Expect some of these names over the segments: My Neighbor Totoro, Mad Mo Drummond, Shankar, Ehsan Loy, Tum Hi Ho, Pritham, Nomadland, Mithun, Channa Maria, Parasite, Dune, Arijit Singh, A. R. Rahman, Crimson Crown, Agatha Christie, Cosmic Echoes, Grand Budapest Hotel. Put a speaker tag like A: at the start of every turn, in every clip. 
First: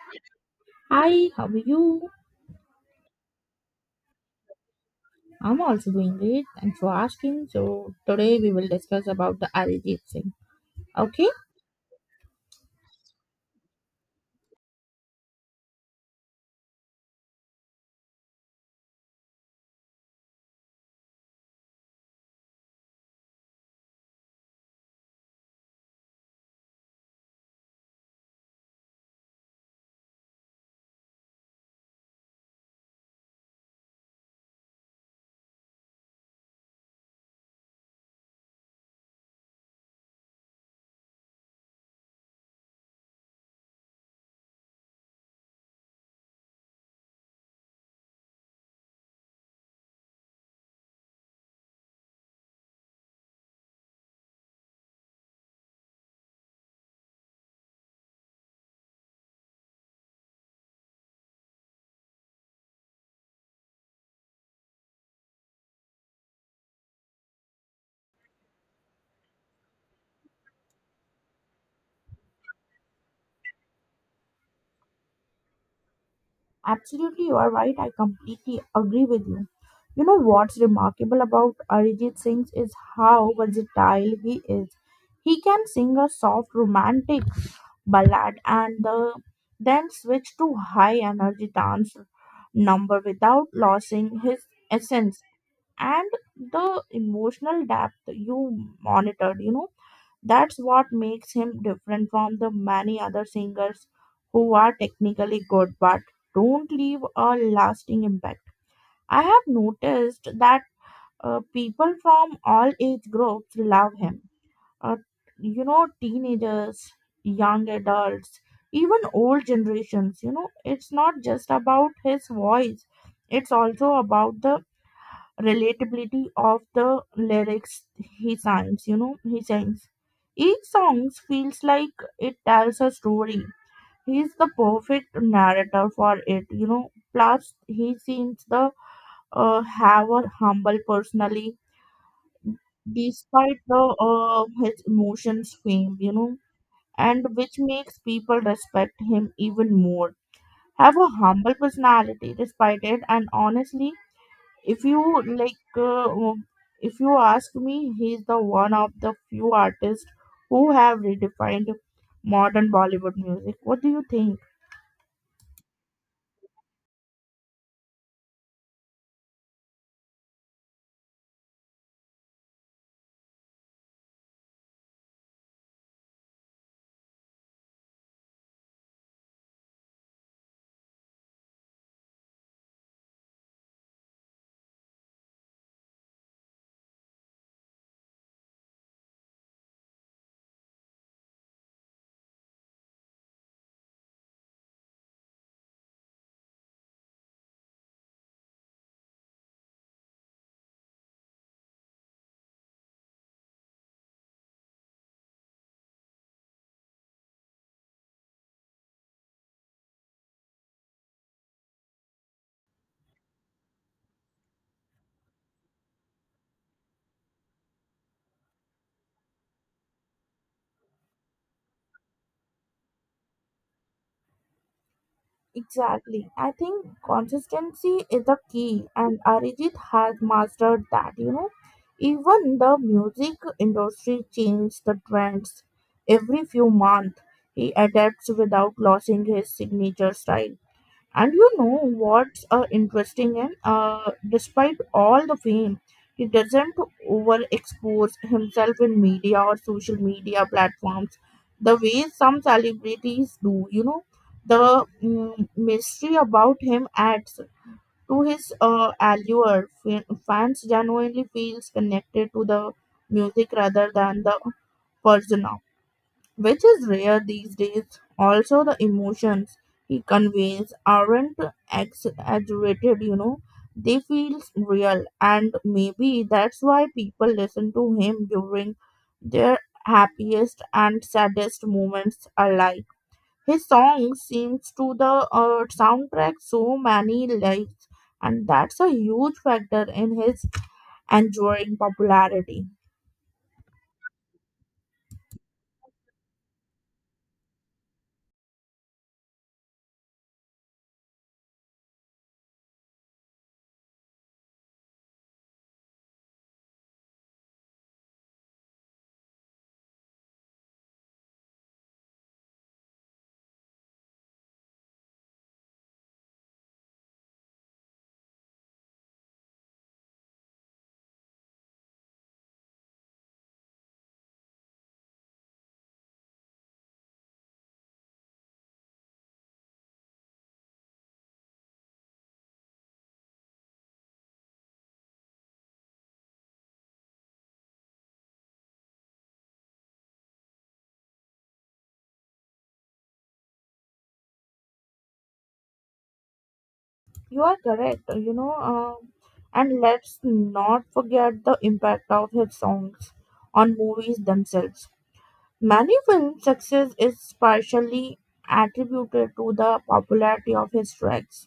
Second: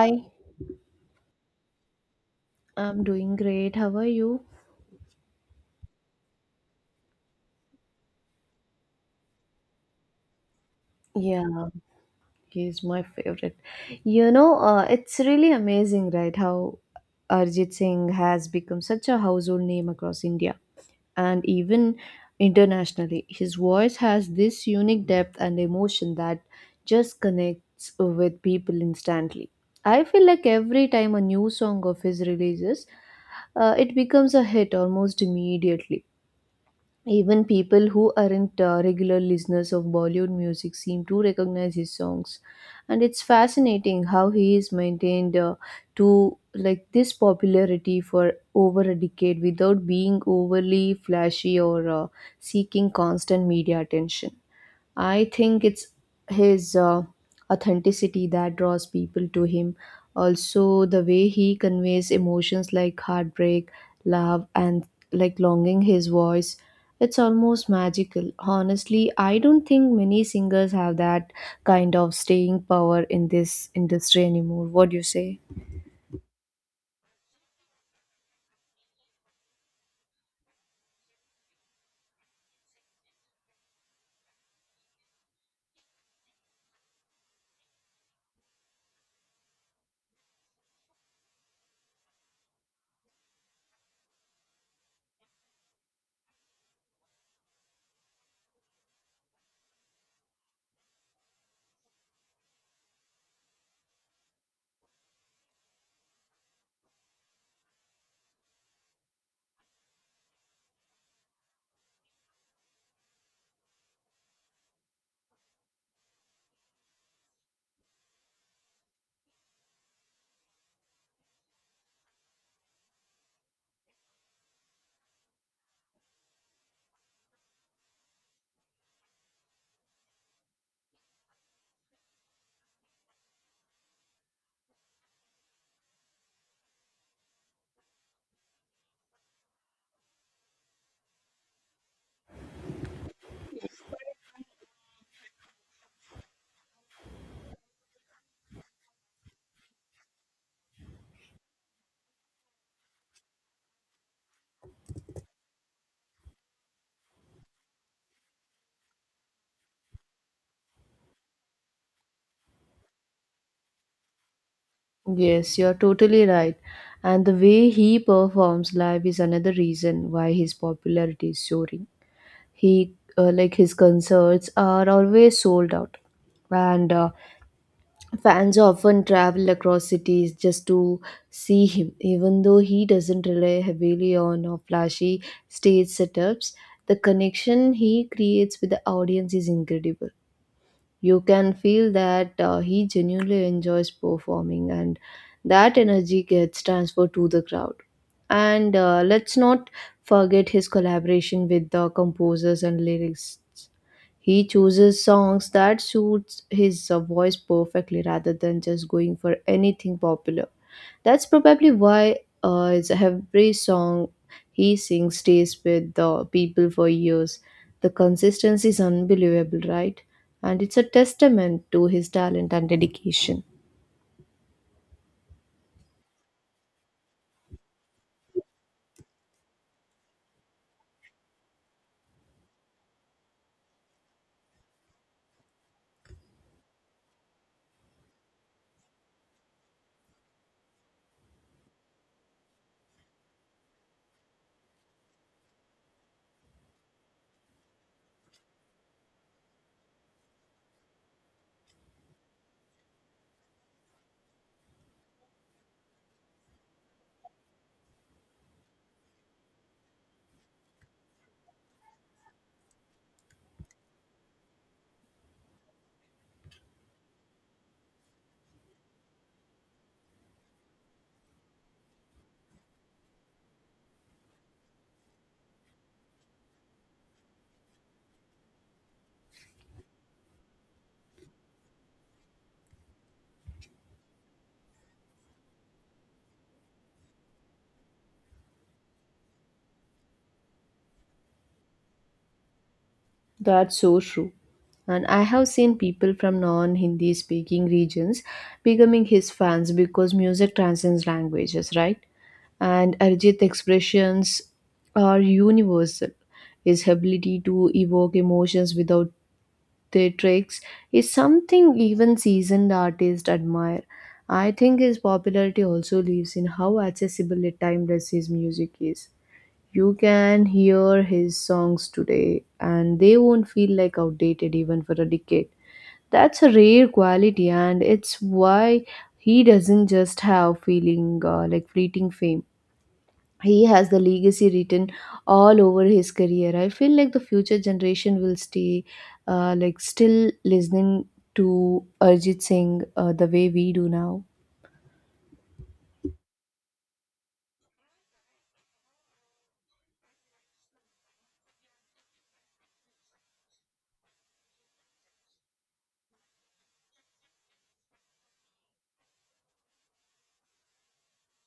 A: Hi,
B: Hi, how are you?
A: I'm doing great. How are you?
B: I'm also doing great. Thanks for asking. So today we will discuss about the Arijit Singh. Okay?
A: Yeah, he's my favorite. You know, it's really amazing, right? How Arjit Singh has become such a household name across India and even internationally. His voice has this unique depth and emotion that just connects with people instantly. I feel like every time a new song of his releases, it becomes a hit almost immediately. Even people who aren't regular listeners of Bollywood music seem to recognize his songs, and it's fascinating how he is maintained to like this popularity for over a decade without being overly flashy or seeking constant media attention. I think it's his authenticity that draws people to him. Also, the way he conveys emotions like heartbreak, love, and like longing, his voice, it's almost magical. Honestly, I don't think many singers have that kind of staying power in this industry anymore. What do you say?
B: Absolutely, you are right. I completely agree with you. You know what's remarkable about Arijit Singh is how versatile he is. He can sing a soft romantic ballad and then switch to high energy dance number without losing his essence. And the emotional depth you monitored, you know, that's what makes him different from the many other singers who are technically good but don't leave a lasting impact. I have noticed that people from all age groups love him. uh, you know, teenagers, young adults, even old generations. You know, it's not just about his voice, it's also about the relatability of the lyrics he signs. You know, he sings each song feels like it tells a story. He's the perfect narrator for it, you know. Plus he seems to have a humble personality despite the his emotions fame, you know, and which makes people respect him even more. Have a humble personality despite it, and honestly, if you like uh, um, if you ask me, he's the one of the few artists who have redefined modern bollywood music. What do you think?
A: Yes, you're totally right. And the way he performs live is another reason why his popularity is soaring. He like his concerts are always sold out, and fans often travel across cities just to see him, even though he doesn't rely heavily on flashy stage setups. The connection he creates with the audience is incredible. You can feel that he genuinely enjoys performing, and that energy gets transferred to the crowd. And let's not forget his collaboration with the composers and lyrics. He chooses songs that suits his voice perfectly rather than just going for anything popular. That's probably why every song he sings stays with the people for years. The consistency is unbelievable, right? And it's a testament to his talent and dedication.
B: Exactly, I think consistency is the key, and Arijit has mastered that, you know. Even the music industry changes the trends every few months, he adapts without losing his signature style. And you know what's interesting? And despite all the fame, he doesn't overexpose himself in media or social media platforms the way some celebrities do. You know, the mystery about him adds to his allure. Fans genuinely feels connected to the music rather than the person, which is rare these days. Also, the emotions he conveys aren't exaggerated, you know, they feel real, and maybe that's why people listen to him during their happiest and saddest moments alike. His song seems to the soundtrack so many lives, and that's a huge factor in his enduring popularity.
A: That's so true. And I have seen people from non Hindi speaking regions becoming his fans because music transcends languages, right? And Arijit's expressions are universal. His ability to evoke emotions without the tricks is something even seasoned artists admire. I think his popularity also lives in how accessible and timeless his music is. You can hear his songs today and they won't feel like outdated even for a decade. That's a rare quality, and it's why he doesn't just have feeling like fleeting fame. He has the legacy written all over his career. I feel like the future generation will stay like still listening to Arjit Singh the way we do now.
B: You are correct, you know, and let's not forget the impact of his songs on movies themselves. Many film success is partially attributed to the popularity of his tracks.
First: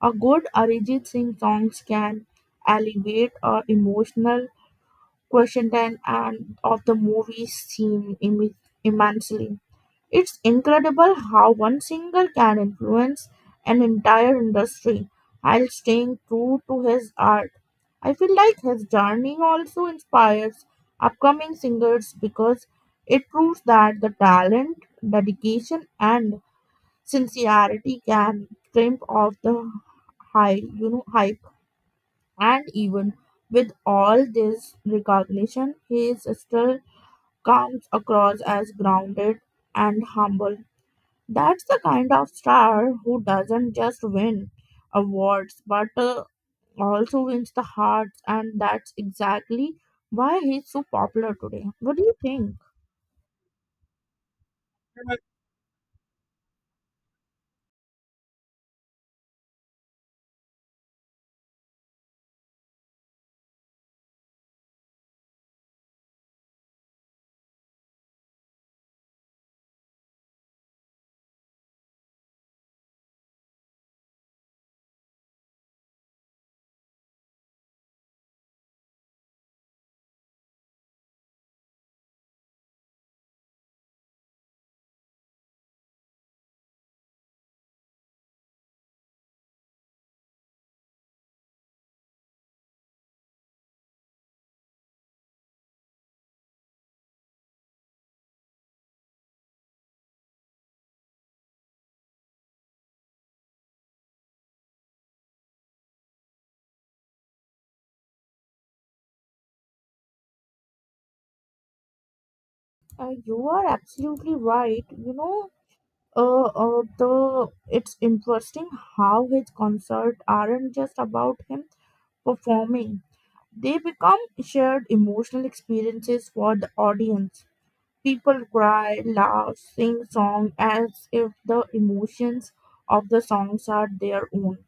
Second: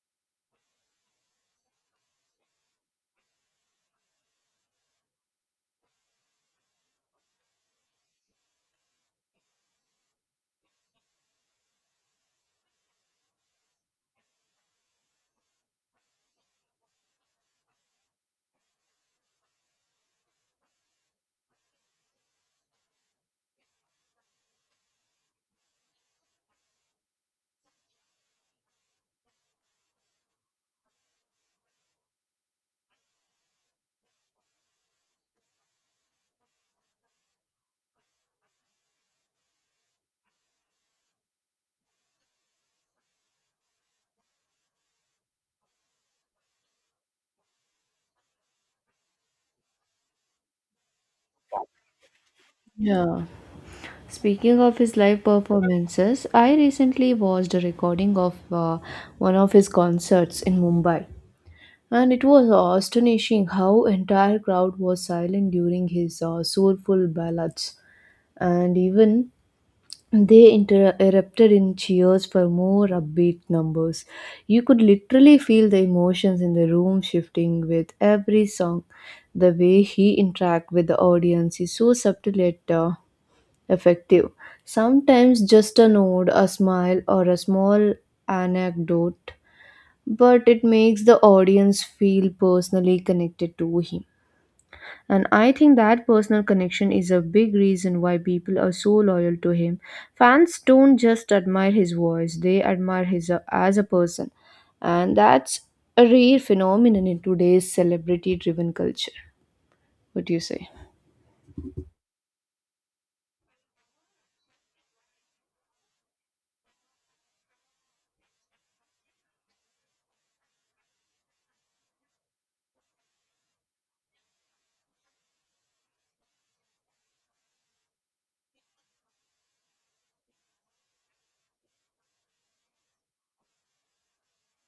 B: A good Arijit Singh songs can alleviate a emotional question and of the movie scene immensely. It's incredible how one singer can influence an entire industry while staying true to his art. I feel like his journey also inspires upcoming singers because it proves that the talent, dedication, and sincerity can crimp off the high hype. And even with all this recognition, he is still comes across as grounded and humble. That's the kind of star who doesn't just win awards but also wins the hearts, and that's exactly why he's so popular today. What do you think?
A: Yeah. Speaking of his live performances, I recently watched a recording of one of his concerts in Mumbai. And it was astonishing how entire crowd was silent during his soulful ballads. And even they erupted in cheers for more upbeat numbers. You could literally feel the emotions in the room shifting with every song. The way he interacts with the audience is so subtle yet effective. Sometimes just a nod, a smile, or a small anecdote, but it makes the audience feel personally connected to him. And I think that personal connection is a big reason why people are so loyal to him. Fans don't just admire his voice, they admire his as a person. And that's a rare phenomenon in today's celebrity driven culture. What do you say?
B: You are absolutely right. You know, the it's interesting how his concerts aren't just about him performing; they become shared emotional experiences for the audience. People cry, laugh, sing songs as if the emotions of the songs are their own.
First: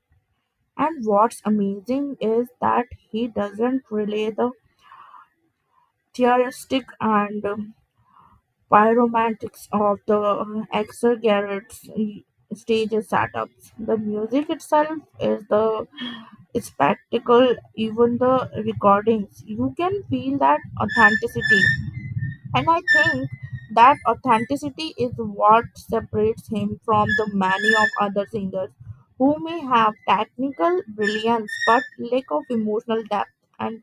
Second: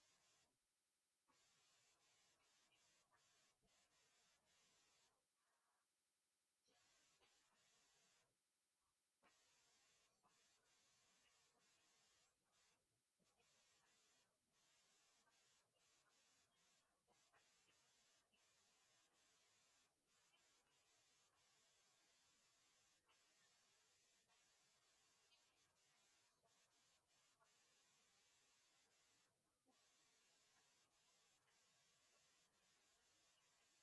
B: And what's amazing is that he doesn't relay the theatrical and pyromantics of the exaggerated stage setups. The music itself is the spectacle, even the recordings. You can feel that authenticity. And I think that authenticity is what separates him from the many of other singers who may have technical brilliance but lack of emotional depth. And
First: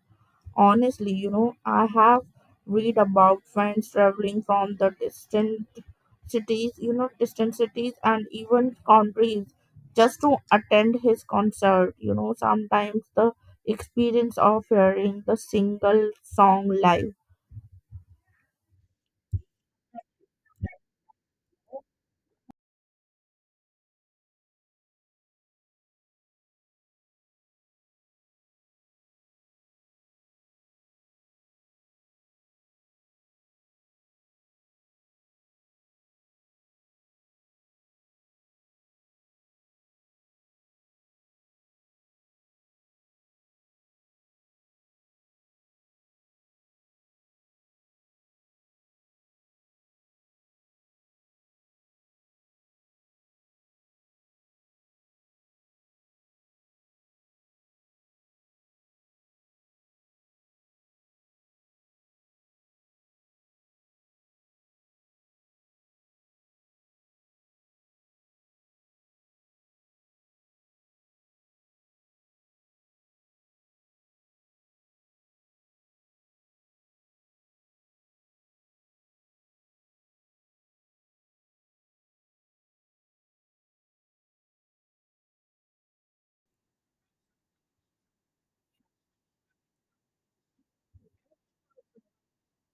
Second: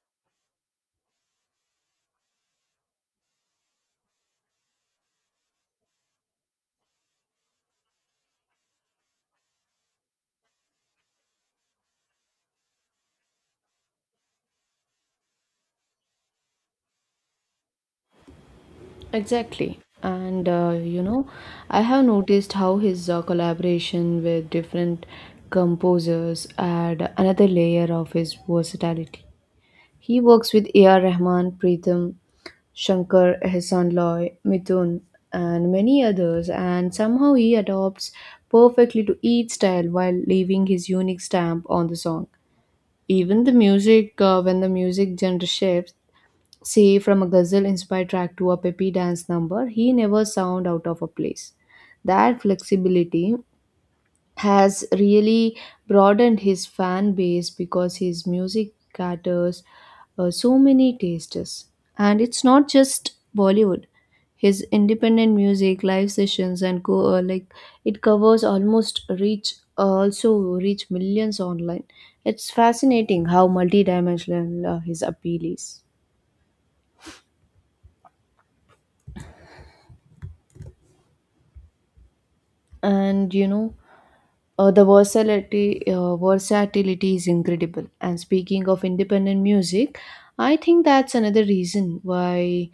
B: honestly, you know, I have read about friends traveling from the distant cities, you know, distant cities and even countries just to attend his concert. You know, sometimes the experience of hearing the single song live.
A: Exactly. And you know, I have noticed how his collaboration with different composers add another layer of his versatility. He works with A. R. Rahman, Pritham, Shankar, Ehsan Loy, Mithun, and many others, and somehow he adapts perfectly to each style while leaving his unique stamp on the song. Even the music, when the music genre shifts, say from a ghazal inspired track to a peppy dance number, he never sound out of a place. That flexibility has really broadened his fan base because his music caters so many tastes. And it's not just Bollywood. His independent music, live sessions, and like it covers almost reach also reach millions online. It's fascinating how multidimensional his appeal is. And you know, the versatility, versatility is incredible. And speaking of independent music, I think that's another reason why,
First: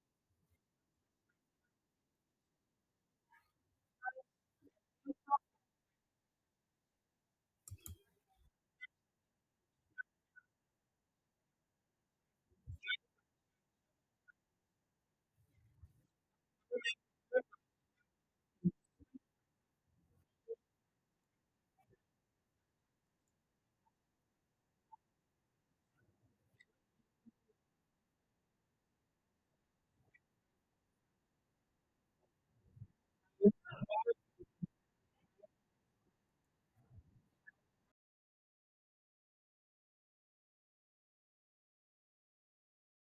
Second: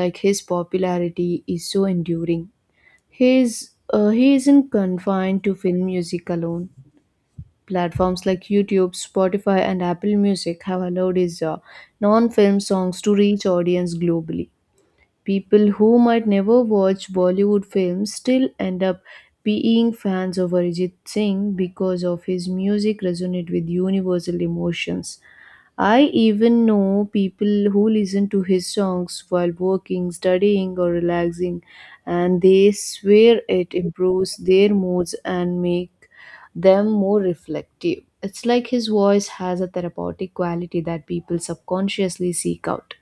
A: like his popularity is so enduring. His he isn't confined to film music alone. Platforms like YouTube, Spotify, and Apple Music have allowed his non-film songs to reach audience globally. People who might never watch Bollywood films still end up being fans of Arijit Singh because of his music resonate with universal emotions. I even know people who listen to his songs while working, studying or relaxing, and they swear it improves their moods and make them more reflective. It's like his voice has a therapeutic quality that people subconsciously seek out.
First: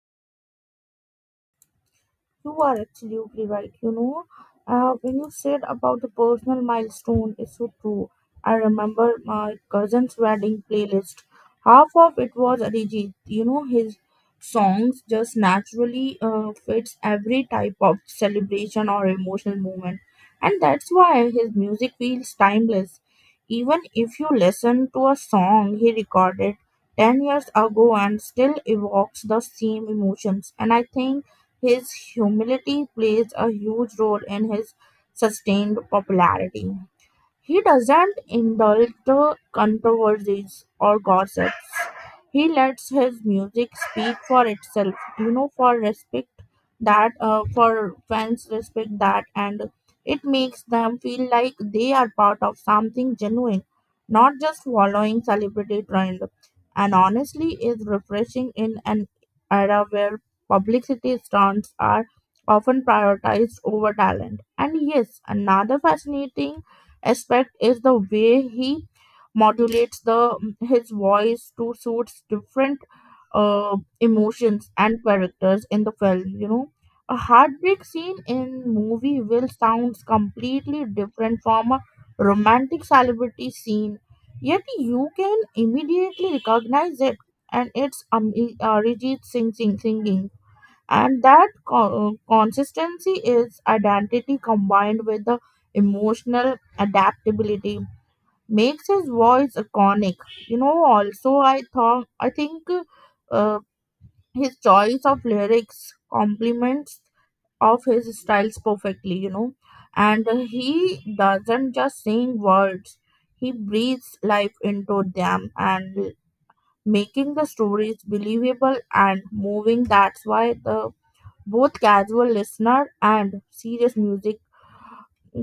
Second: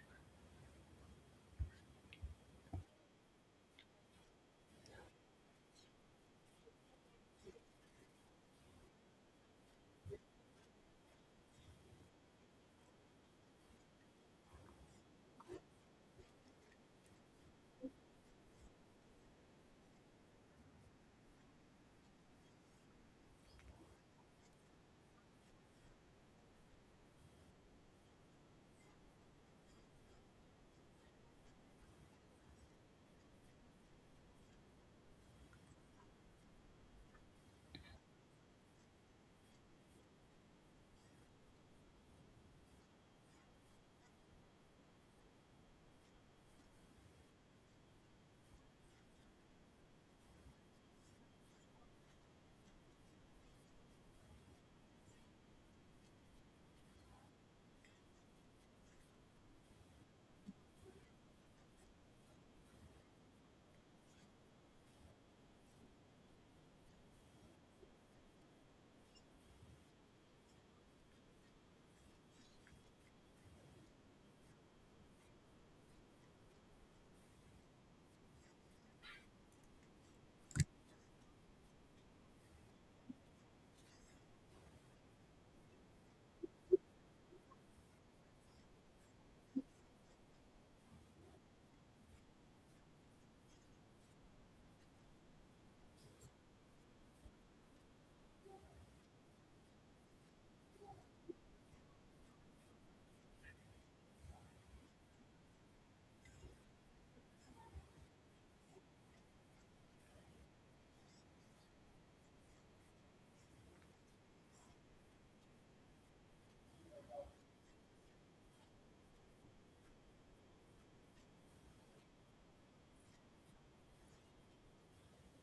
B: You are absolutely right. You know, when you said about the personal milestone, it's so true. I remember my cousin's wedding playlist. Half of it was Arijit. You know, his songs just naturally fits every type of celebration or emotional moment, and that's why his music feels timeless. Even if you listen to a song he recorded 10 years ago and still evokes the same emotions, and I think his humility plays a huge role in his sustained popularity. He doesn't indulge the controversies or gossips. He lets his music speak for itself. You know, for respect that, for fans respect that, and it makes them feel like they are part of something genuine, not just following celebrity trend. And honestly, is refreshing in an era where publicity stunts are often prioritized over talent. And yes, another fascinating aspect is the way he modulates the his voice to suits different emotions and characters in the film. You know, a heartbreak scene in movie will sounds completely different from a romantic celebrity scene, yet you can immediately recognize it. And it's Arijit Singh singing, and that consistency is identity combined with the emotional adaptability makes his voice iconic. You know, also I thought, I think, uh, his choice of lyrics complements of his styles perfectly, you know, and he doesn't just sing words, he breathes life into them, and making the stories believable and moving. That's why the both casual listener and serious music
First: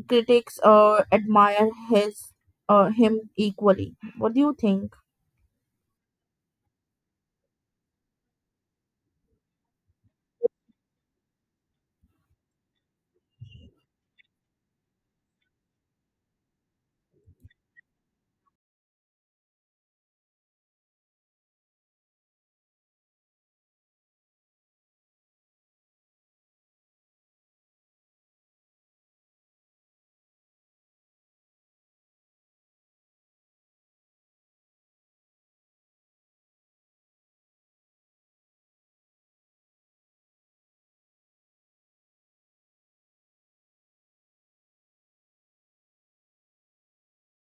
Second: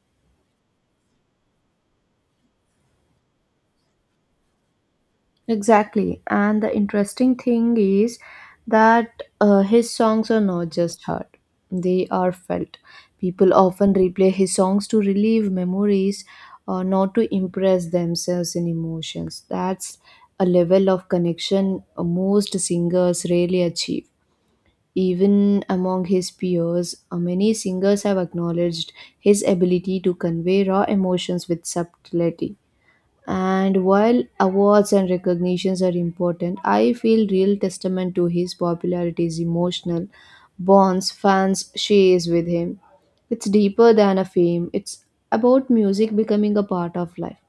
B: critics admire his him equally. What do you think?
A: Exactly. And the interesting thing is that his songs are not just heard, they are felt. People often replay his songs to relieve memories, not to impress themselves in emotions. That's a level of connection most singers rarely achieve. Even among his peers, many singers have acknowledged his ability to convey raw emotions with subtlety. And while awards and recognitions are important, I feel real testament to his popularity is emotional bonds fans shares with him. It's deeper than a fame. It's about music becoming a part of life,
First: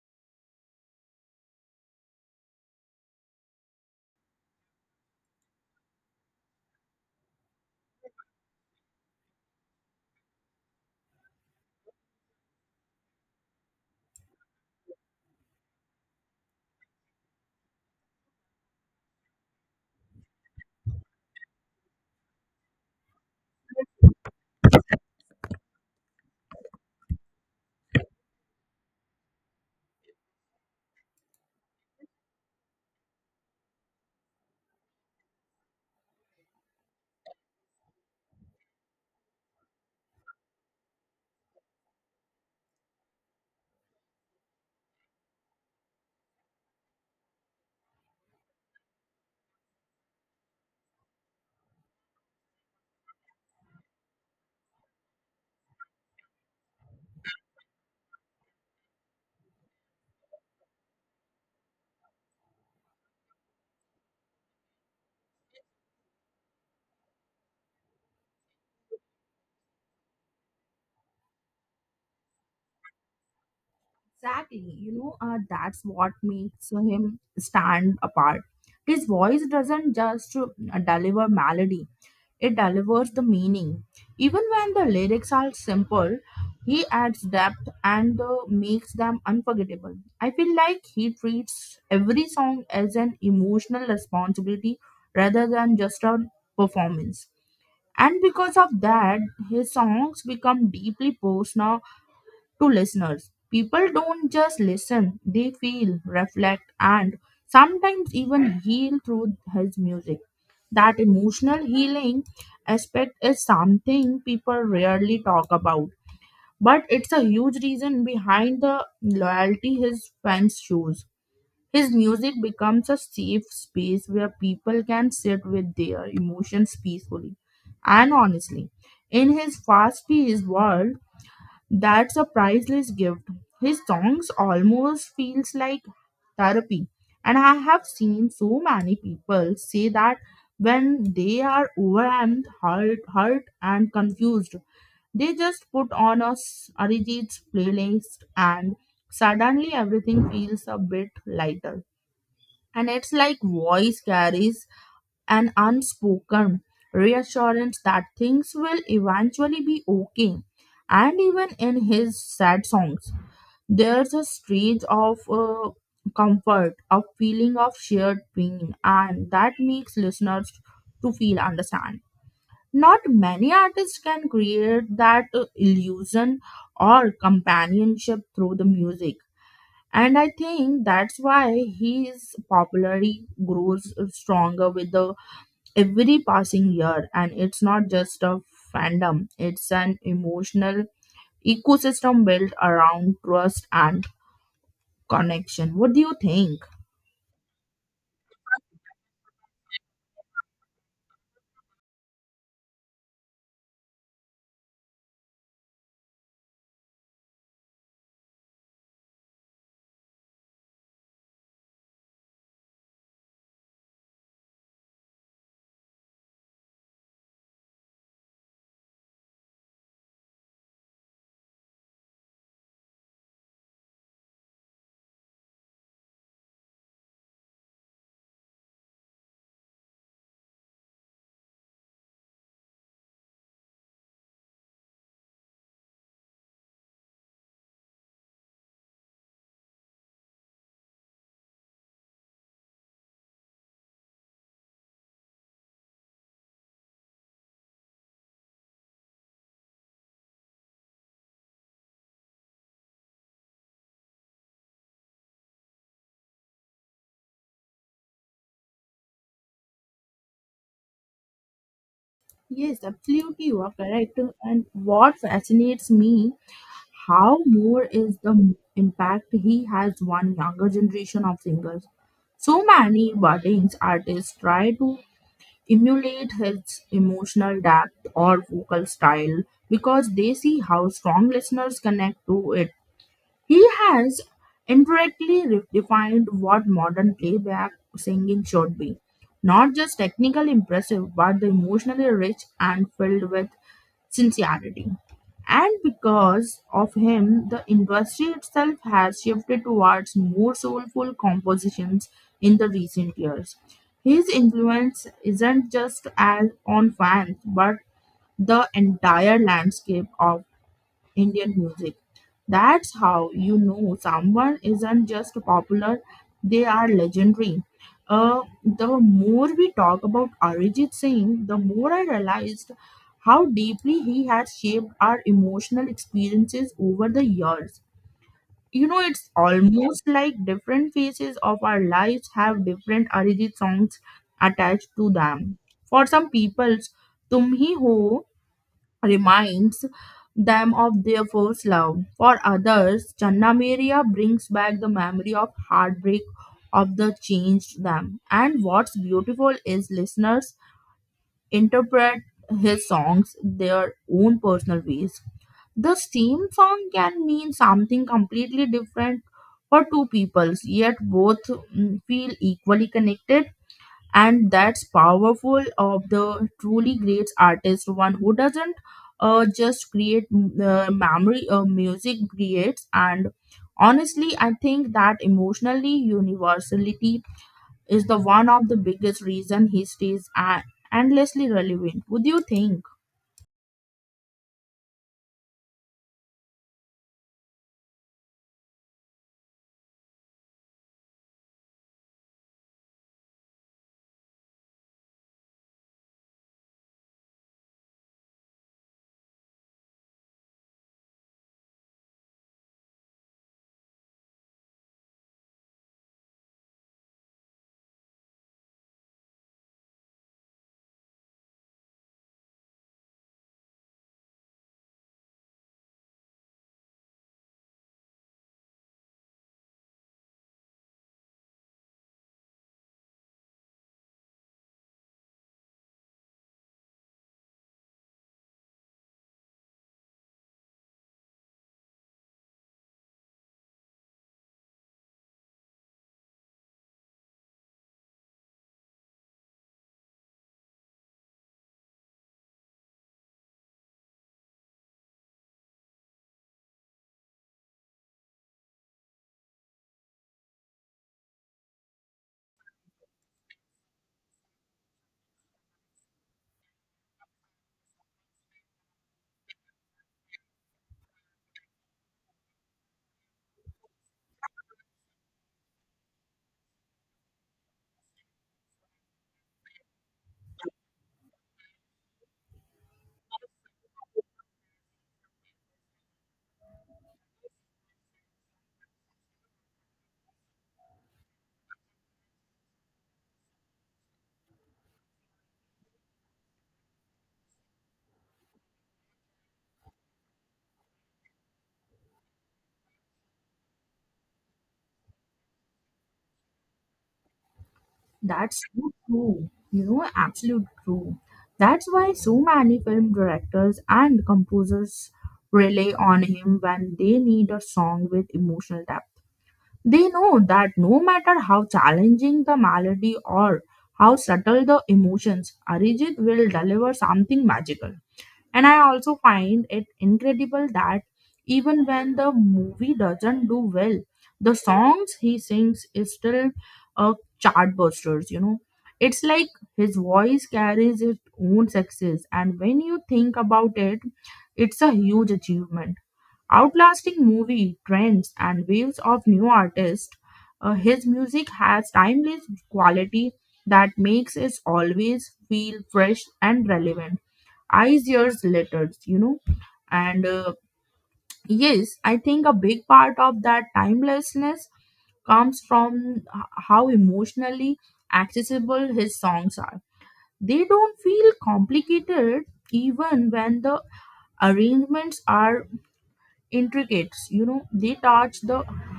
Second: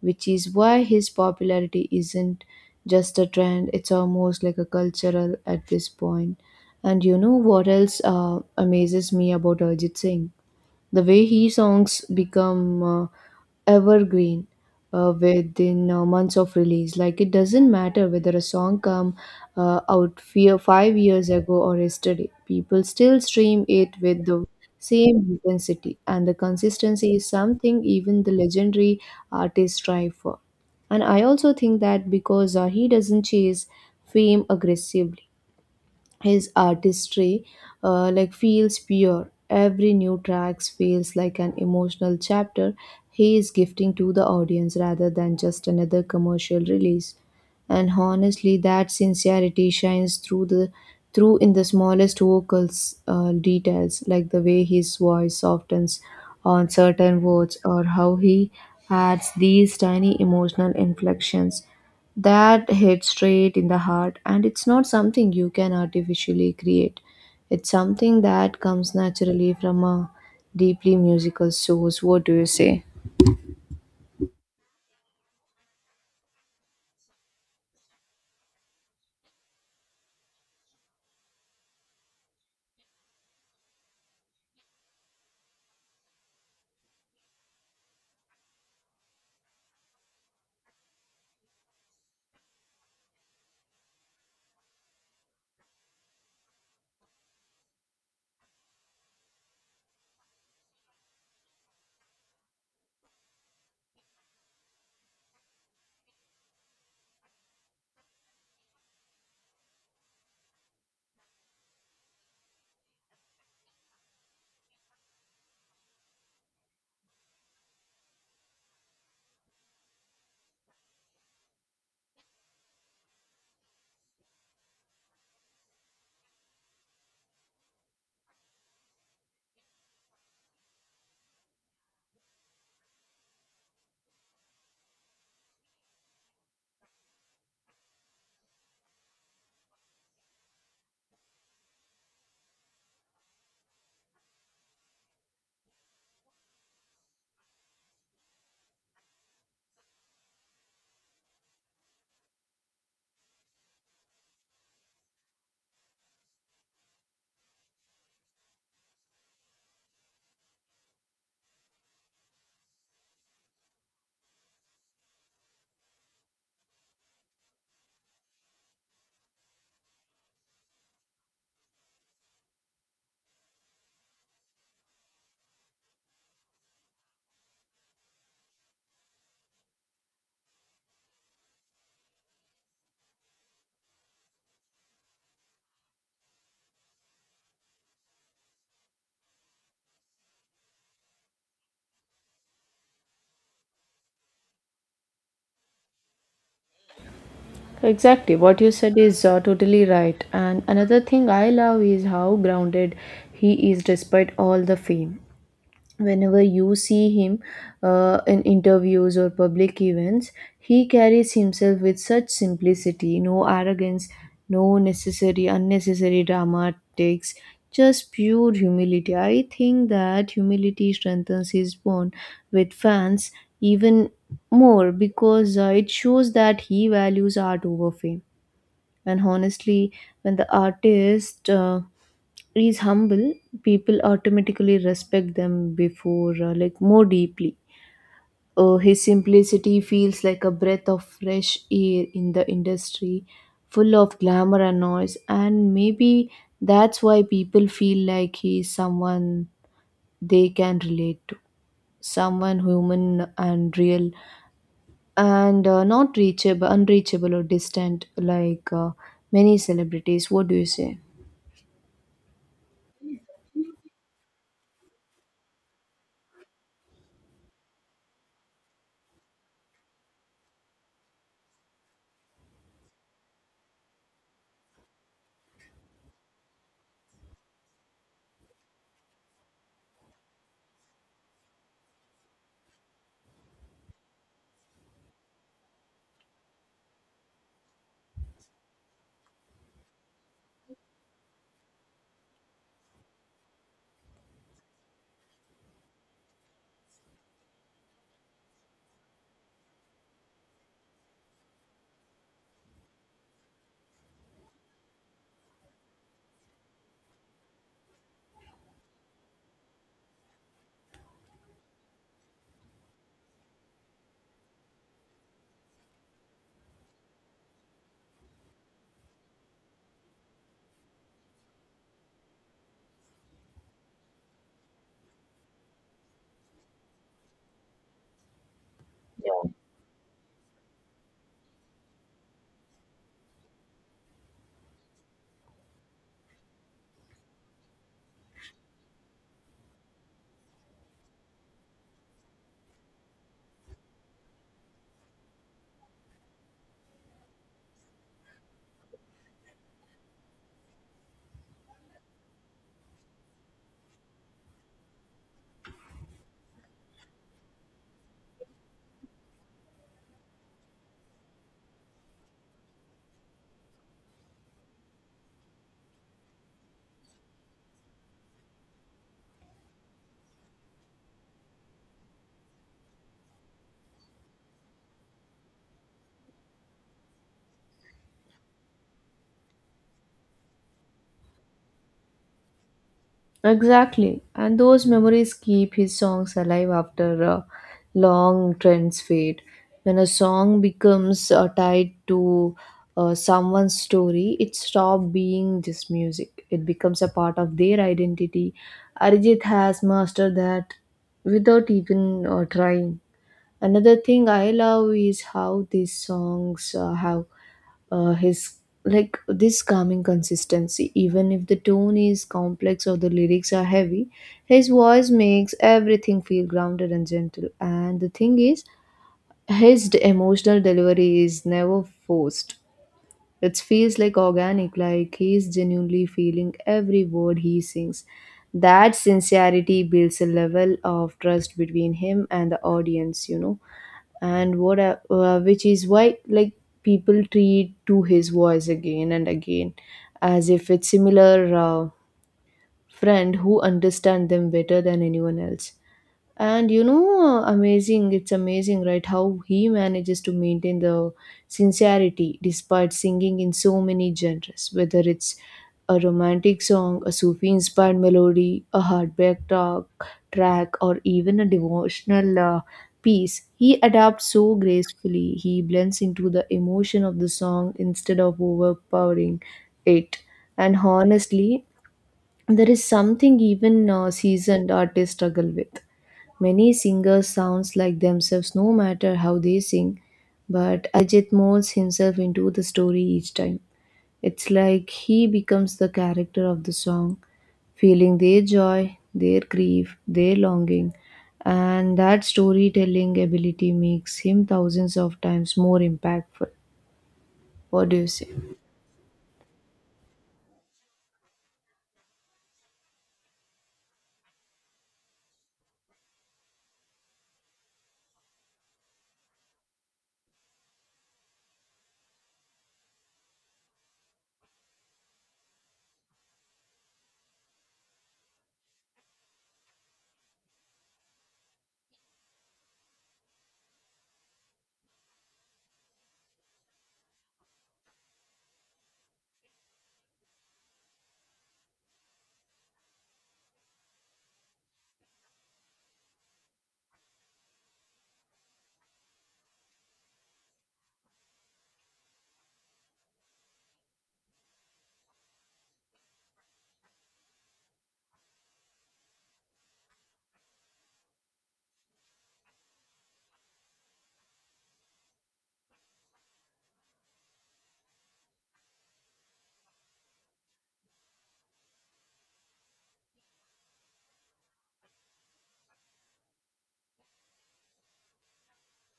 A: which is why his popularity isn't just a trend. It's almost like a cultural at this point. And you know what else amazes me about Arjit Singh? The way he songs become evergreen within months of release. Like it doesn't matter whether a song come out fear 5 years ago or yesterday, people still stream it with the same intensity, and the consistency is something even the legendary artists strive for. And I also think that because he doesn't chase fame aggressively, his artistry like feels pure. Every new track feels like an emotional chapter he is gifting to the audience rather than just another commercial release. And honestly, that sincerity shines through in the smallest vocals details, like the way his voice softens on certain words or how he adds these tiny emotional inflections that hits straight in the heart. And it's not something you can artificially create, it's something that comes naturally from a deeply musical source. What do you say?
B: Exactly. You know, that's what makes him stand apart. His voice doesn't just deliver melody. It delivers the meaning. Even when the lyrics are simple, he adds depth and makes them unforgettable. I feel like he treats every song as an emotional responsibility rather than just a performance. And because of that, his songs become deeply personal to listeners. People don't just listen, they feel, reflect, and sometimes even heal through his music. That emotional healing aspect is something people rarely talk about, but it's a huge reason behind the loyalty his fans shows. His music becomes a safe space where people can sit with their emotions peacefully, and honestly. In his fast paced world, that's a priceless gift. His songs almost feels like therapy. And I have seen so many people say that when they are overwhelmed, hurt and confused, they just put on a Arijit's playlist, and suddenly everything feels a bit lighter. And it's like voice carries an unspoken reassurance that things will eventually be okay. And even in his sad songs, there's a strange of comfort, a feeling of shared pain, and that makes listeners to feel understand. Not many artists can create that illusion or companionship through the music. And I think that's why his popularity grows stronger with the every passing year, and it's not just a fandom, it's an emotional ecosystem built around trust and connection. What do you think?
A: Exactly, what you said is totally right. And another thing I love is how grounded he is despite all the fame. Whenever you see him in interviews or public events, he carries himself with such simplicity, no arrogance, no necessary, unnecessary dramatics, just pure humility. I think that humility strengthens his bond with fans even more because it shows that he values art over fame. And honestly, when the artist is humble, people automatically respect them before, like more deeply. His simplicity feels like a breath of fresh air in the industry, full of glamour and noise. And maybe that's why people feel like he's someone they can relate to, someone human and real, and not reachable, unreachable or distant like many celebrities. What do you say?
B: Yes, absolutely, you are correct, and what fascinates me how more is the impact he has on younger generation of singers. So many budding artists try to emulate his emotional depth or vocal style because they see how strong listeners connect to it. He has indirectly defined what modern playback singing should be, not just technically impressive, but the emotionally rich and filled with sincerity. And because of him, the industry itself has shifted towards more soulful compositions in the recent years. His influence isn't just as on fans, but the entire landscape of Indian music. That's how you know someone isn't just popular, they are legendary. The more we talk about Arijit Singh, the more I realized how deeply he has shaped our emotional experiences over the years. You know, it's almost like different phases of our lives have different Arijit songs attached to them. For some people, Tum Hi Ho reminds them of their first love. For others, Channa Maria brings back the memory of heartbreak of the changed them. And what's beautiful is listeners interpret his songs their own personal ways. The same song can mean something completely different for two peoples, yet both feel equally connected, and that's powerful of the truly great artist, one who doesn't just create memory music creates. And honestly, I think that emotionally universality is the one of the biggest reason he stays endlessly relevant. Would you think?
A: Exactly. And those memories keep his songs alive after long trends fade. When a song becomes tied to someone's story, it stops being just music. It becomes a part of their identity. Arijit has mastered that without even trying. Another thing I love is how these songs have his like this calming consistency. Even if the tone is complex or the lyrics are heavy, his voice makes everything feel grounded and gentle. And the thing is, his emotional delivery is never forced. It feels like organic, like he is genuinely feeling every word he sings. That sincerity builds a level of trust between him and the audience, you know, and which is why like people treat to his voice again and again as if it's similar friend who understand them better than anyone else. And you know, it's amazing, right? How he manages to maintain the sincerity despite singing in so many genres, whether it's a romantic song, a Sufi inspired melody, a track, or even a devotional piece. He adapts so gracefully, he blends into the emotion of the song instead of overpowering it. And honestly, there is something even seasoned artists struggle with. Many singers sounds like themselves no matter how they sing, but Ajit molds himself into the story each time. It's like he becomes the character of the song, feeling their joy, their grief, their longing, and that storytelling ability makes him thousands of times more impactful. What do you say?
B: That's so true, you know, absolute true. That's why so many film directors and composers rely on him when they need a song with emotional depth. They know that no matter how challenging the melody or how subtle the emotions, Arijit will deliver something magical. And I also find it incredible that even when the movie doesn't do well, the songs he sings is still a chartbusters, you know. It's like his voice carries its own success, and when you think about it, it's a huge achievement outlasting movie trends and waves of new artists. His music has timeless quality that makes it always feel fresh and relevant. Eyes, years later, you know. And yes, I think a big part of that timelessness comes from how emotionally accessible his songs are. They don't feel complicated even when the arrangements are intricates. You know, they touch the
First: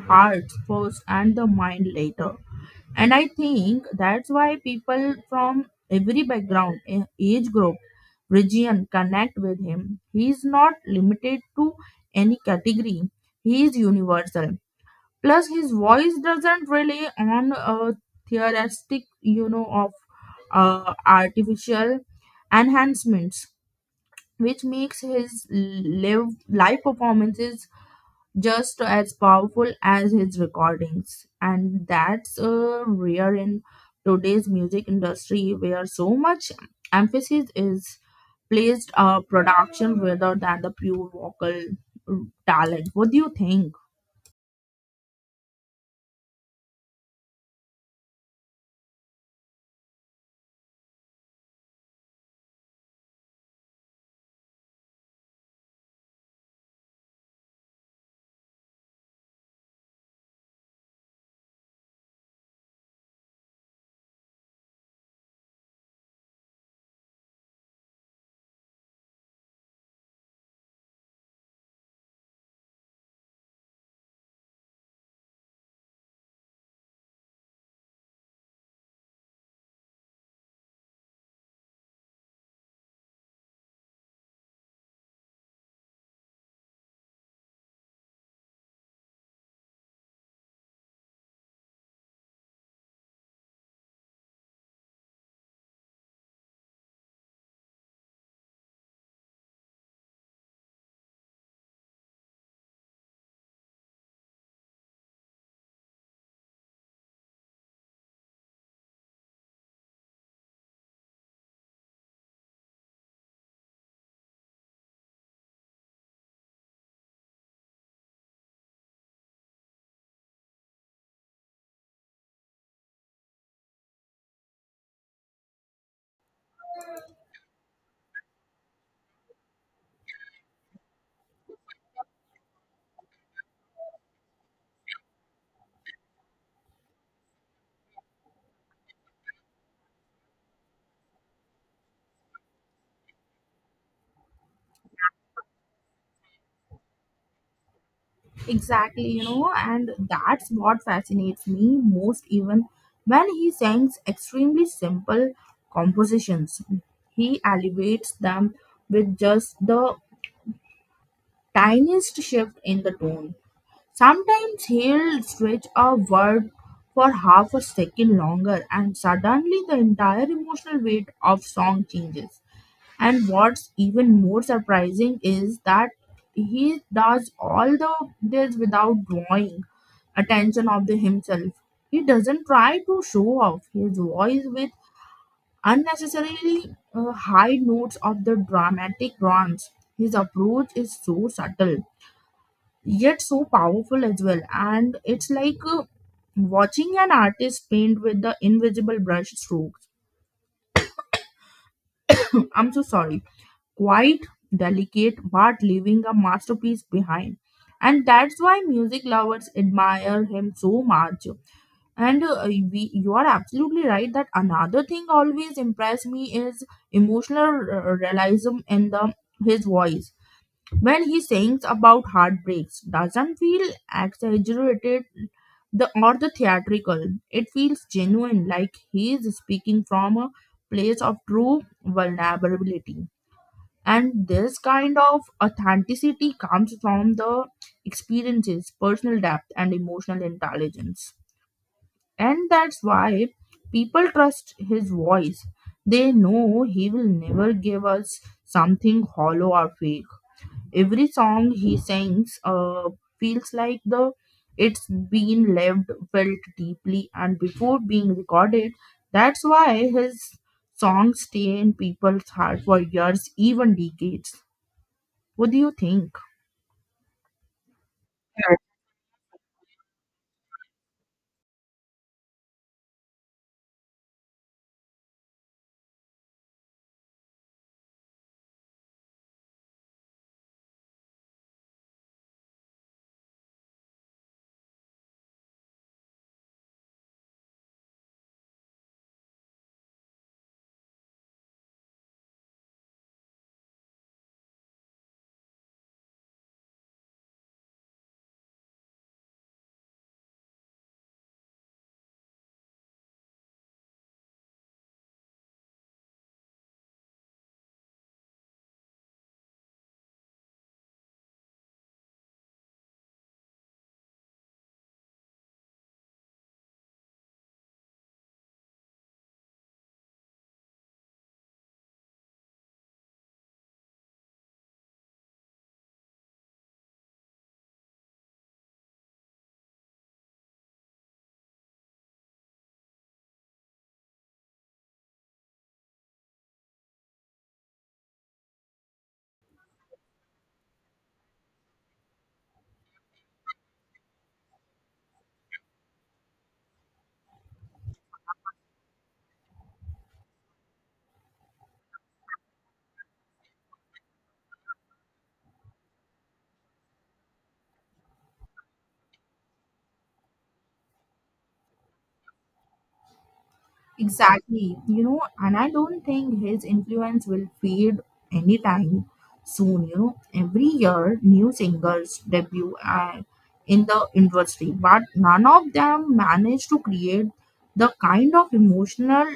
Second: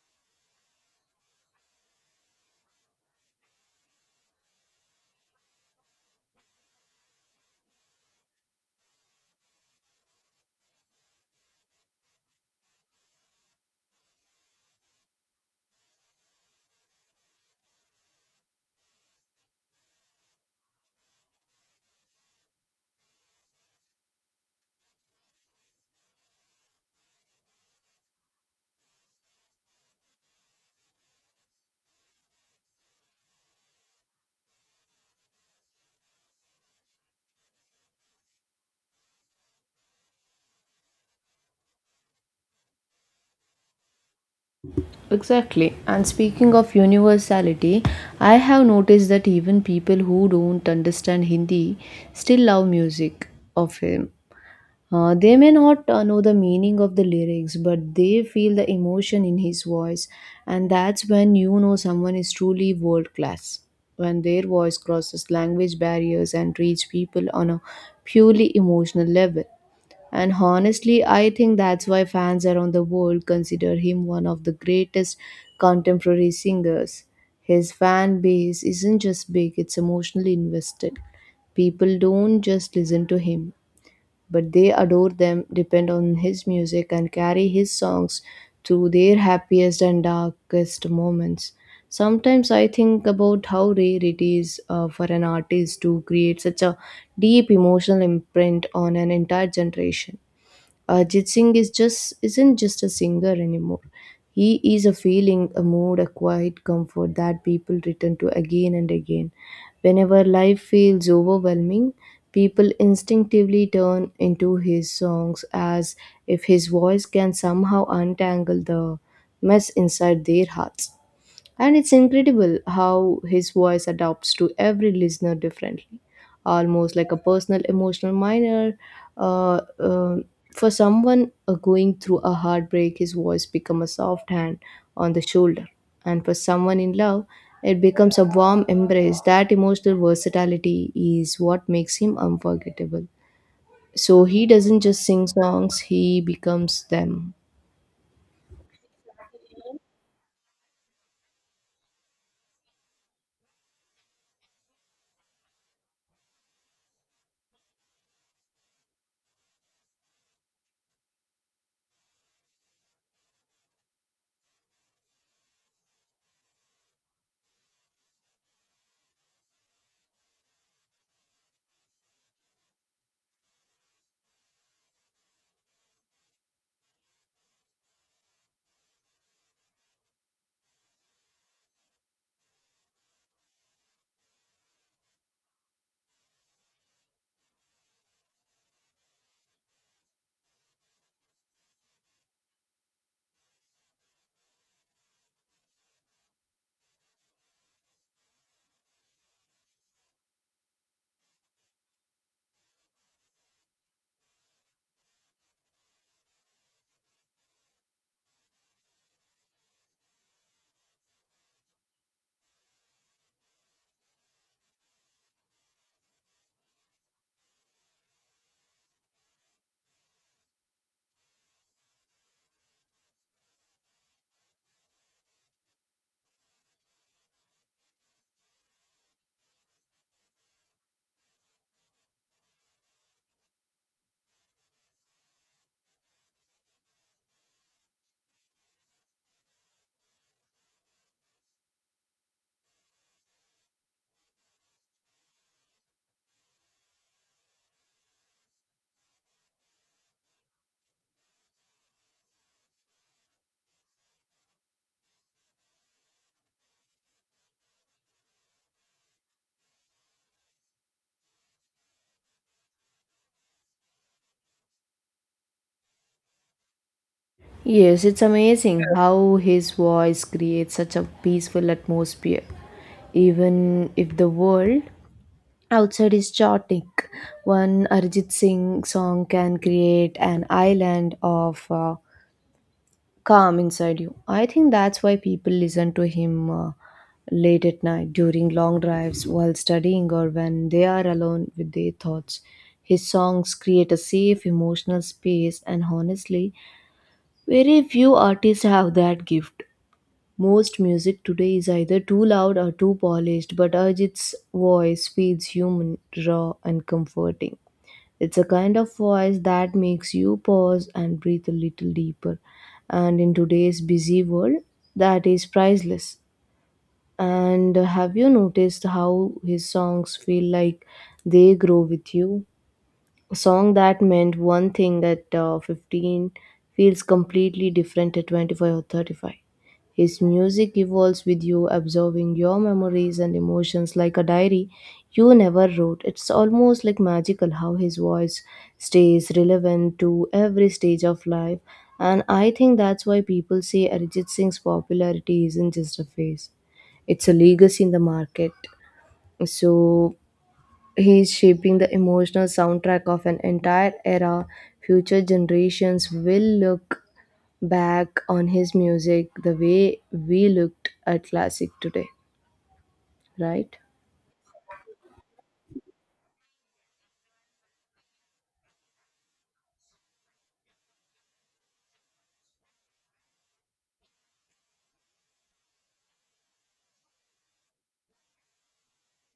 B: heart first and the mind later, and I think that's why people from every background, age group, region connect with him. He is not limited to any category, he is universal. Plus his voice doesn't rely on a theoretic, you know, of artificial enhancements, which makes his live performances just as powerful as his recordings. And that's rare in today's music industry where so much emphasis is placed on production rather than the pure vocal uh, talent. What do you think?
A: Exactly. And speaking of universality, I have noticed that even people who don't understand Hindi still love music of him. They may not know the meaning of the lyrics, but they feel the emotion in his voice, and that's when you know someone is truly world class. When their voice crosses language barriers and reach people on a purely emotional level. And honestly, I think that's why fans around the world consider him one of the greatest contemporary singers. His fan base isn't just big, it's emotionally invested. People don't just listen to him but they adore them, depend on his music, and carry his songs through their happiest and darkest moments. Sometimes I think about how rare it is for an artist to create such a deep emotional imprint on an entire generation. Ajit Singh is just isn't just a singer anymore. He is a feeling, a mood, a quiet comfort that people return to again and again. Whenever life feels overwhelming, people instinctively turn into his songs as if his voice can somehow untangle the mess inside their hearts. And it's incredible how his voice adapts to every listener differently, almost like a personal emotional minor. Uh, uh, for someone going through a heartbreak, his voice becomes a soft hand on the shoulder. And for someone in love, it becomes a warm embrace. That emotional versatility is what makes him unforgettable. So he doesn't just sing songs, he becomes them.
B: Exactly, you know, and that's what fascinates me most even when he sings extremely simple compositions. He elevates them with just the tiniest shift in the tone. Sometimes he'll stretch a word for half a second longer, and suddenly the entire emotional weight of song changes. And what's even more surprising is that he does all the this without drawing attention of the himself. He doesn't try to show off his voice with unnecessarily high notes of the dramatic runs. His approach is so subtle yet so powerful as well, and it's like watching an artist paint with the invisible brush strokes. I'm so sorry, quite delicate, but leaving a masterpiece behind, and that's why music lovers admire him so much. And you are absolutely right, that another thing always impressed me is emotional realism in the his voice. When he sings about heartbreaks, doesn't feel exaggerated the, or the theatrical. It feels genuine, like he is speaking from a place of true vulnerability. And this kind of authenticity comes from the experiences, personal depth, and emotional intelligence. And that's why people trust his voice. They know he will never give us something hollow or fake. Every song he sings feels like the it's been lived, felt deeply, and before being recorded. That's why his songs stay in people's heart for years, even decades. What do you think?
A: Yes, it's amazing how his voice creates such a peaceful atmosphere. Even if the world outside is chaotic, one Arjit Singh song can create an island of calm inside you. I think that's why people listen to him late at night, during long drives, while studying, or when they are alone with their thoughts. His songs create a safe emotional space, and honestly, very few artists have that gift. Most music today is either too loud or too polished, but Arjit's voice feels human, raw, and comforting. It's a kind of voice that makes you pause and breathe a little deeper. And in today's busy world, that is priceless. And have you noticed how his songs feel like they grow with you? A song that meant one thing at 15 feels completely different at 25 or 35. His music evolves with you, absorbing your memories and emotions like a diary you never wrote. It's almost like magical how his voice stays relevant to every stage of life, and I think that's why people say Arijit Singh's popularity isn't just a phase, it's a legacy in the market. So, he is shaping the emotional soundtrack of an entire era. Future generations will look back on his music the way we looked at classic today, right?
B: Exactly. You know, and I don't think his influence will fade anytime soon. You know, every year new singers debut in the industry, but none of them manage to create the kind of emotional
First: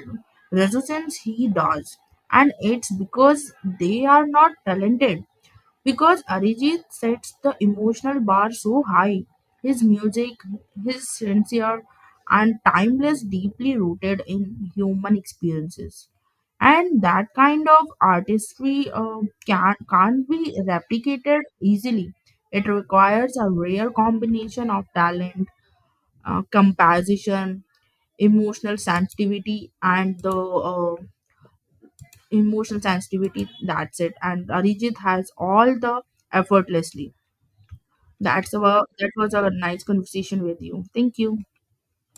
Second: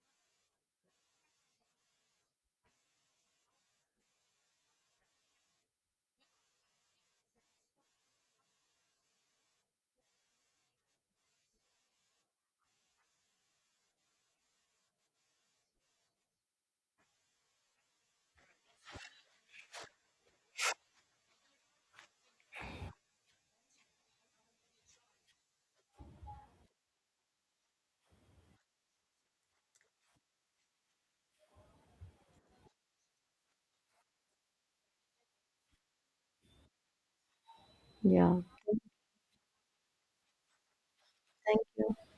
B: resonance he does. And it's because they are not talented, because Arijit sets the emotional bar so high, his music is sincere and timeless, deeply rooted in human experiences. And that kind of artistry can't be replicated easily. It requires a rare combination of talent, composition, emotional sensitivity, and the emotional sensitivity. That's it. And Arijit has all the effortlessly.
A: Yeah.
B: That's about that was a nice conversation with you. Thank you.
A: Thank you.